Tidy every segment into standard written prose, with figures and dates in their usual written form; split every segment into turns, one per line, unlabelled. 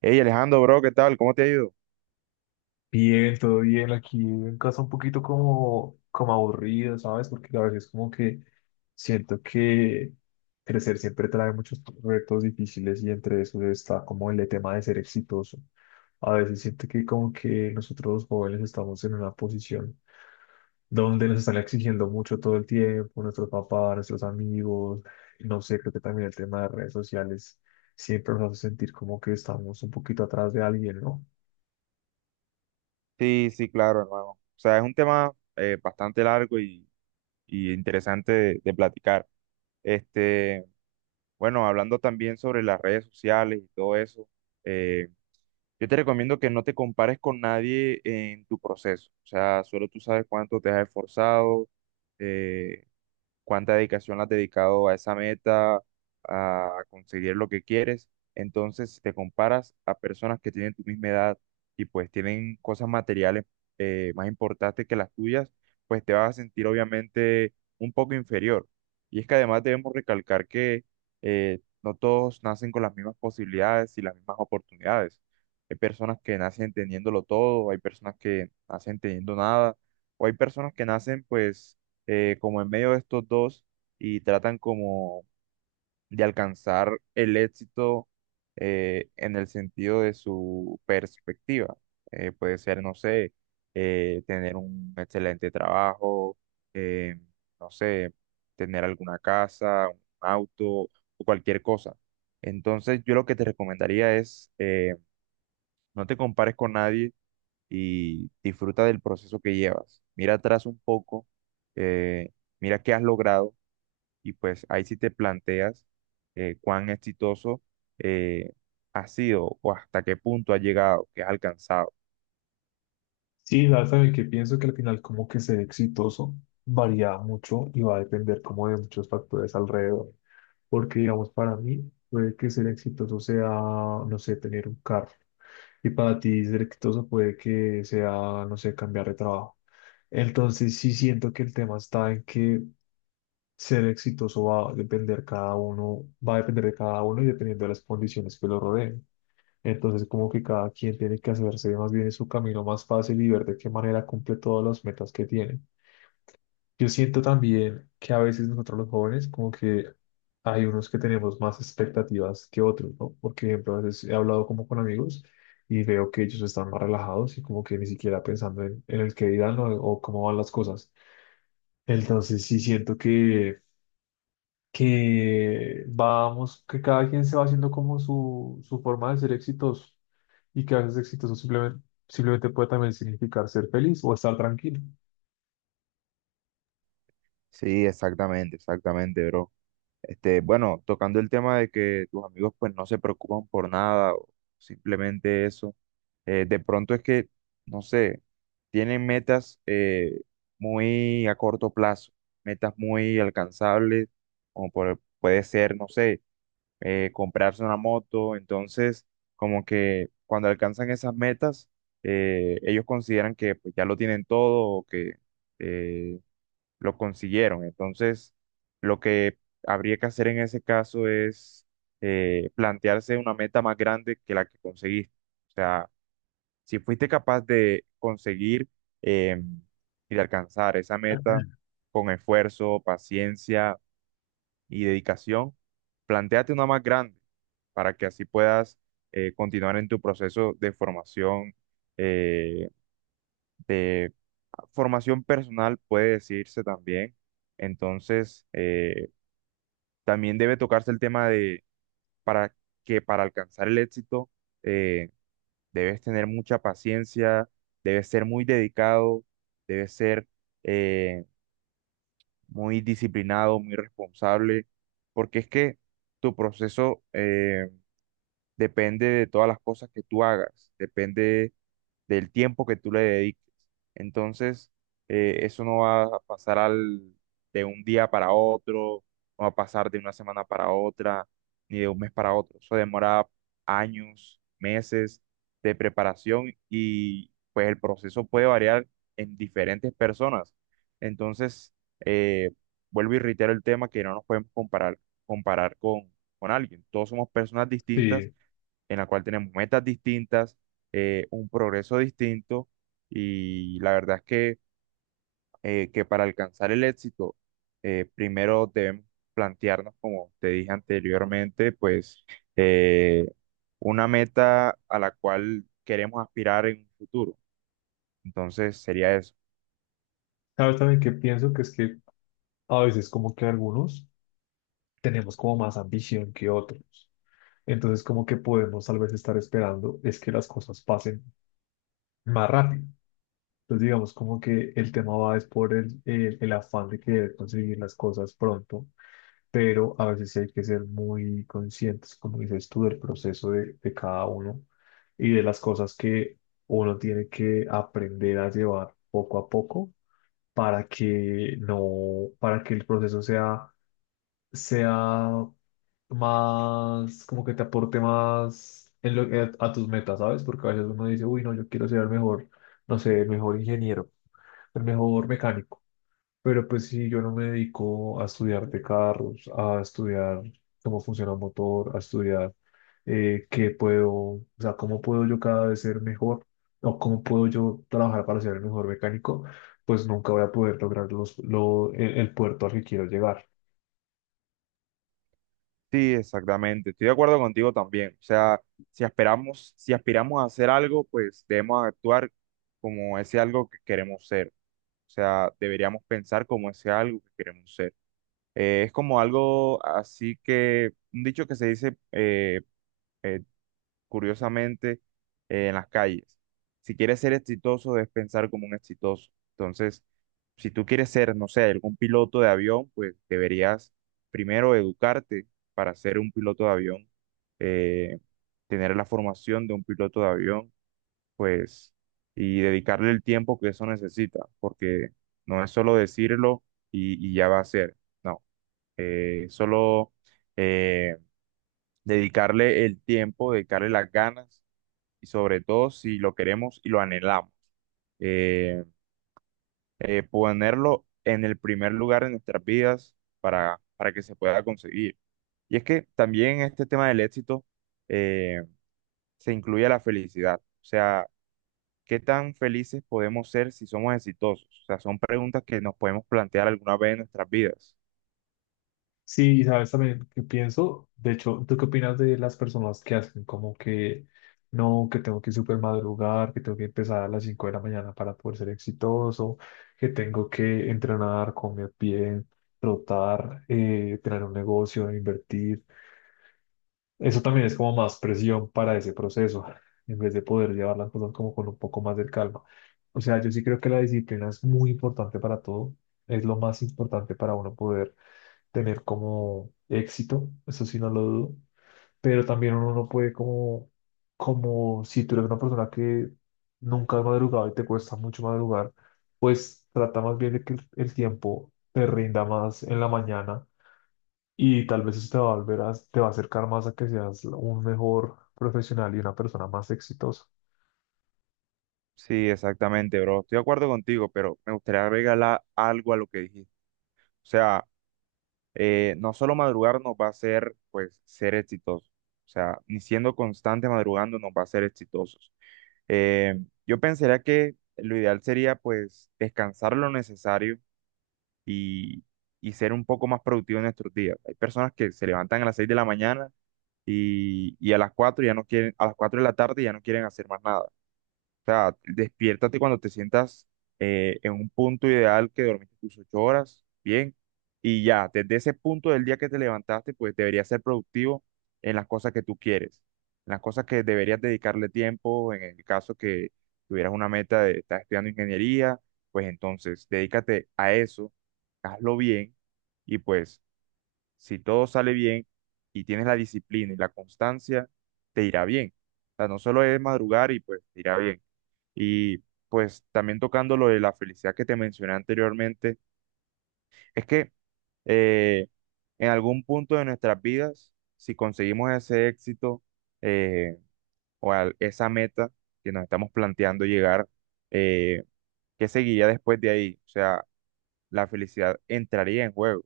Hey Alejandro, bro, ¿qué tal? ¿Cómo te ha ido?
Bien, todo bien. Aquí en casa un poquito como aburrido, ¿sabes? Porque a veces como que siento que crecer siempre trae muchos retos difíciles y entre esos está como el tema de ser exitoso. A veces siento que como que nosotros los jóvenes estamos en una posición donde nos están exigiendo mucho todo el tiempo, nuestros papás, nuestros amigos, no sé, creo que también el tema de redes sociales siempre nos hace sentir como que estamos un poquito atrás de alguien, ¿no?
Sí, sí, claro, hermano. O sea, es un tema bastante largo y interesante de platicar. Este, bueno, hablando también sobre las redes sociales y todo eso, eh, yo te recomiendo que no te compares con nadie en tu proceso. O sea, solo tú sabes cuánto te has esforzado, eh, cuánta dedicación la has dedicado a esa meta, a conseguir lo que quieres. Entonces, si te comparas a personas que tienen tu misma edad y pues tienen cosas materiales más importantes que las tuyas, pues te vas a sentir obviamente un poco inferior. Y es que además debemos recalcar que no todos nacen con las mismas posibilidades y las mismas oportunidades. Hay personas que nacen teniéndolo todo, hay personas que nacen teniendo nada, o hay personas que nacen pues como en medio de estos dos y tratan como de alcanzar el éxito en el sentido de su perspectiva. Puede ser, no sé, tener un excelente trabajo, eh, no sé, tener alguna casa, un auto o cualquier cosa. Entonces, yo lo que te recomendaría es, no te compares con nadie y disfruta del proceso que llevas. Mira atrás un poco, eh, mira qué has logrado y pues ahí sí te planteas cuán exitoso eh, ha sido o hasta qué punto ha llegado, qué has alcanzado.
Sí, ya saben que pienso que al final como que ser exitoso varía mucho y va a depender como de muchos factores alrededor. Porque digamos, para mí puede que ser exitoso sea, no sé, tener un carro. Y para ti ser exitoso puede que sea, no sé, cambiar de trabajo. Entonces sí siento que el tema está en que ser exitoso va a depender cada uno, va a depender de cada uno y dependiendo de las condiciones que lo rodeen. Entonces, como que cada quien tiene que hacerse más bien su camino más fácil y ver de qué manera cumple todas las metas que tiene. Yo siento también que a veces nosotros los jóvenes, como que hay unos que tenemos más expectativas que otros, ¿no? Por ejemplo, a veces he hablado como con amigos y veo que ellos están más relajados y como que ni siquiera pensando en el que dirán o cómo van las cosas. Entonces, sí siento que vamos, que cada quien se va haciendo como su forma de ser exitoso y que a veces exitoso simplemente puede también significar ser feliz o estar tranquilo.
Sí, exactamente, exactamente, bro. Bueno, tocando el tema de que tus amigos pues no se preocupan por nada o simplemente eso, de pronto es que, no sé, tienen metas muy a corto plazo, metas muy alcanzables, como puede ser, no sé, comprarse una moto. Entonces, como que cuando alcanzan esas metas, ellos consideran que pues, ya lo tienen todo o que eh, lo consiguieron. Entonces, lo que habría que hacer en ese caso es plantearse una meta más grande que la que conseguiste. O sea, si fuiste capaz de conseguir em, y de alcanzar esa meta con esfuerzo, paciencia, y dedicación, plantéate una más grande para que así puedas continuar en tu proceso eh, de formación personal, puede decirse también. Entonces, también debe tocarse el tema de para que para alcanzar el éxito eh, debes tener mucha paciencia, debes ser muy dedicado, debes ser eh, muy disciplinado, muy responsable, porque es que tu proceso depende de todas las cosas que tú hagas, depende del tiempo que tú le dediques. Entonces, eso no va a pasar de un día para otro, no va a pasar de una semana para otra, ni de un mes para otro. Eso demora años, meses de preparación y pues el proceso puede variar en diferentes personas. Entonces, eh, vuelvo y reitero el tema que no nos podemos comparar con alguien. Todos somos personas distintas
Sí,
en la cual tenemos metas distintas, un progreso distinto y la verdad es que para alcanzar el éxito, primero debemos plantearnos, como te dije anteriormente, pues eh, una meta a la cual queremos aspirar en un futuro. Entonces sería eso.
sabes también que pienso que es que a veces como que algunos tenemos como más ambición que otros. Entonces como que podemos tal vez estar esperando es que las cosas pasen más rápido. Entonces digamos como que el tema va es por el afán de querer conseguir las cosas pronto pero a veces sí hay que ser muy conscientes, como dices tú, del proceso de cada uno y de las cosas que uno tiene que aprender a llevar poco a poco para que no, para que el proceso sea más, como que te aporte más a tus metas, ¿sabes? Porque a veces uno dice, uy, no, yo quiero ser el mejor, no sé, el mejor ingeniero, el mejor mecánico pero pues sí, yo no me dedico a estudiar de carros, a estudiar cómo funciona un motor, a estudiar qué puedo, o sea, cómo puedo yo cada vez ser mejor o cómo puedo yo trabajar para ser el mejor mecánico, pues nunca voy a poder lograr el puerto al que quiero llegar.
Sí, exactamente. Estoy de acuerdo contigo también. O sea, si esperamos, si aspiramos a hacer algo, pues debemos actuar como ese algo que queremos ser. O sea, deberíamos pensar como ese algo que queremos ser. Es como algo así que, un dicho que se dice eh, curiosamente en las calles. Si quieres ser exitoso, debes pensar como un exitoso. Entonces, si tú quieres ser, no sé, algún piloto de avión, pues deberías primero educarte para ser un piloto de avión, eh, tener la formación de un piloto de avión pues, y dedicarle el tiempo que eso necesita, porque no es solo decirlo y ya va a ser, no, solo eh, dedicarle el tiempo, dedicarle las ganas y sobre todo si lo queremos y lo anhelamos, eh, ponerlo en el primer lugar en nuestras vidas para que se pueda conseguir. Y es que también este tema del éxito eh, se incluye la felicidad, o sea, ¿qué tan felices podemos ser si somos exitosos? O sea, son preguntas que nos podemos plantear alguna vez en nuestras vidas.
Sí, y sabes también qué pienso. De hecho, ¿tú qué opinas de las personas que hacen como que no, que tengo que super madrugar, que tengo que empezar a las 5 de la mañana para poder ser exitoso, que tengo que entrenar, comer bien, trotar, tener un negocio, invertir? Eso también es como más presión para ese proceso, en vez de poder llevar las cosas como con un poco más de calma. O sea, yo sí creo que la disciplina es muy importante para todo. Es lo más importante para uno poder tener como éxito, eso sí no lo dudo, pero también uno no puede como si tú eres una persona que nunca has madrugado y te cuesta mucho madrugar, pues trata más bien de que el tiempo te rinda más en la mañana y tal vez eso te va a te va a acercar más a que seas un mejor profesional y una persona más exitosa.
Sí, exactamente, bro. Estoy de acuerdo contigo, pero me gustaría agregar algo a lo que dijiste. O sea, no solo madrugar nos va a hacer, pues, ser exitosos. O sea, ni siendo constante madrugando nos va a hacer exitosos. Eh, yo pensaría que lo ideal sería, pues, descansar lo necesario y, y ser un poco más productivo en nuestros días. Hay personas que se levantan a las 6 de la mañana y a las 4 ya no quieren, a las 4 de la tarde ya no quieren hacer más nada. O sea, despiértate cuando te sientas en un punto ideal que dormiste tus 8 horas, bien, y ya, desde ese punto del día que te levantaste, pues deberías ser productivo en las cosas que tú quieres, en las cosas que deberías dedicarle tiempo, en el caso que tuvieras una meta de estar estudiando ingeniería, pues entonces dedícate a eso, hazlo bien y pues si todo sale bien y tienes la disciplina y la constancia, te irá bien. O sea, no solo es madrugar y pues te irá bien. Y pues también tocando lo de la felicidad que te mencioné anteriormente, es que eh, en algún punto de nuestras vidas, si conseguimos ese éxito eh, o esa meta que nos estamos planteando llegar, eh, ¿qué seguiría después de ahí? O sea, la felicidad entraría en juego.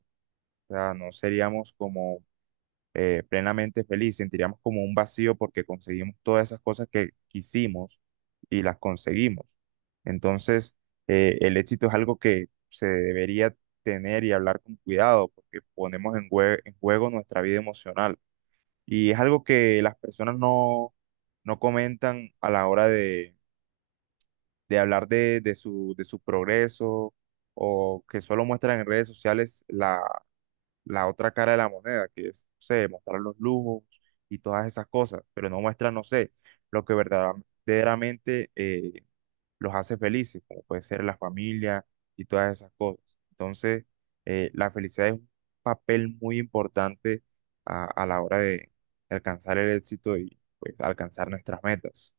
O sea, no seríamos como plenamente feliz, sentiríamos como un vacío porque conseguimos todas esas cosas que quisimos y las conseguimos. Entonces, el éxito es algo que se debería tener y hablar con cuidado porque ponemos en, en juego nuestra vida emocional y es algo que las personas no comentan a la hora de hablar de de su progreso o que solo muestran en redes sociales la otra cara de la moneda, que es, no sé, mostrar los lujos y todas esas cosas, pero no muestra, no sé, lo que verdaderamente los hace felices, como puede ser la familia y todas esas cosas. Entonces, la felicidad es un papel muy importante a la hora de alcanzar el éxito y pues, alcanzar nuestras metas.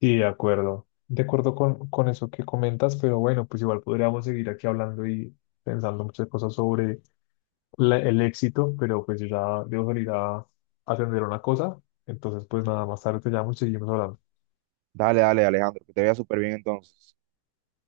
Sí, de acuerdo. De acuerdo con eso que comentas, pero bueno, pues igual podríamos seguir aquí hablando y pensando muchas cosas sobre el éxito, pero pues yo ya debo salir a atender una cosa. Entonces, pues nada, más tarde te llamo y seguimos hablando.
Dale, dale, Alejandro, que te vea súper bien entonces.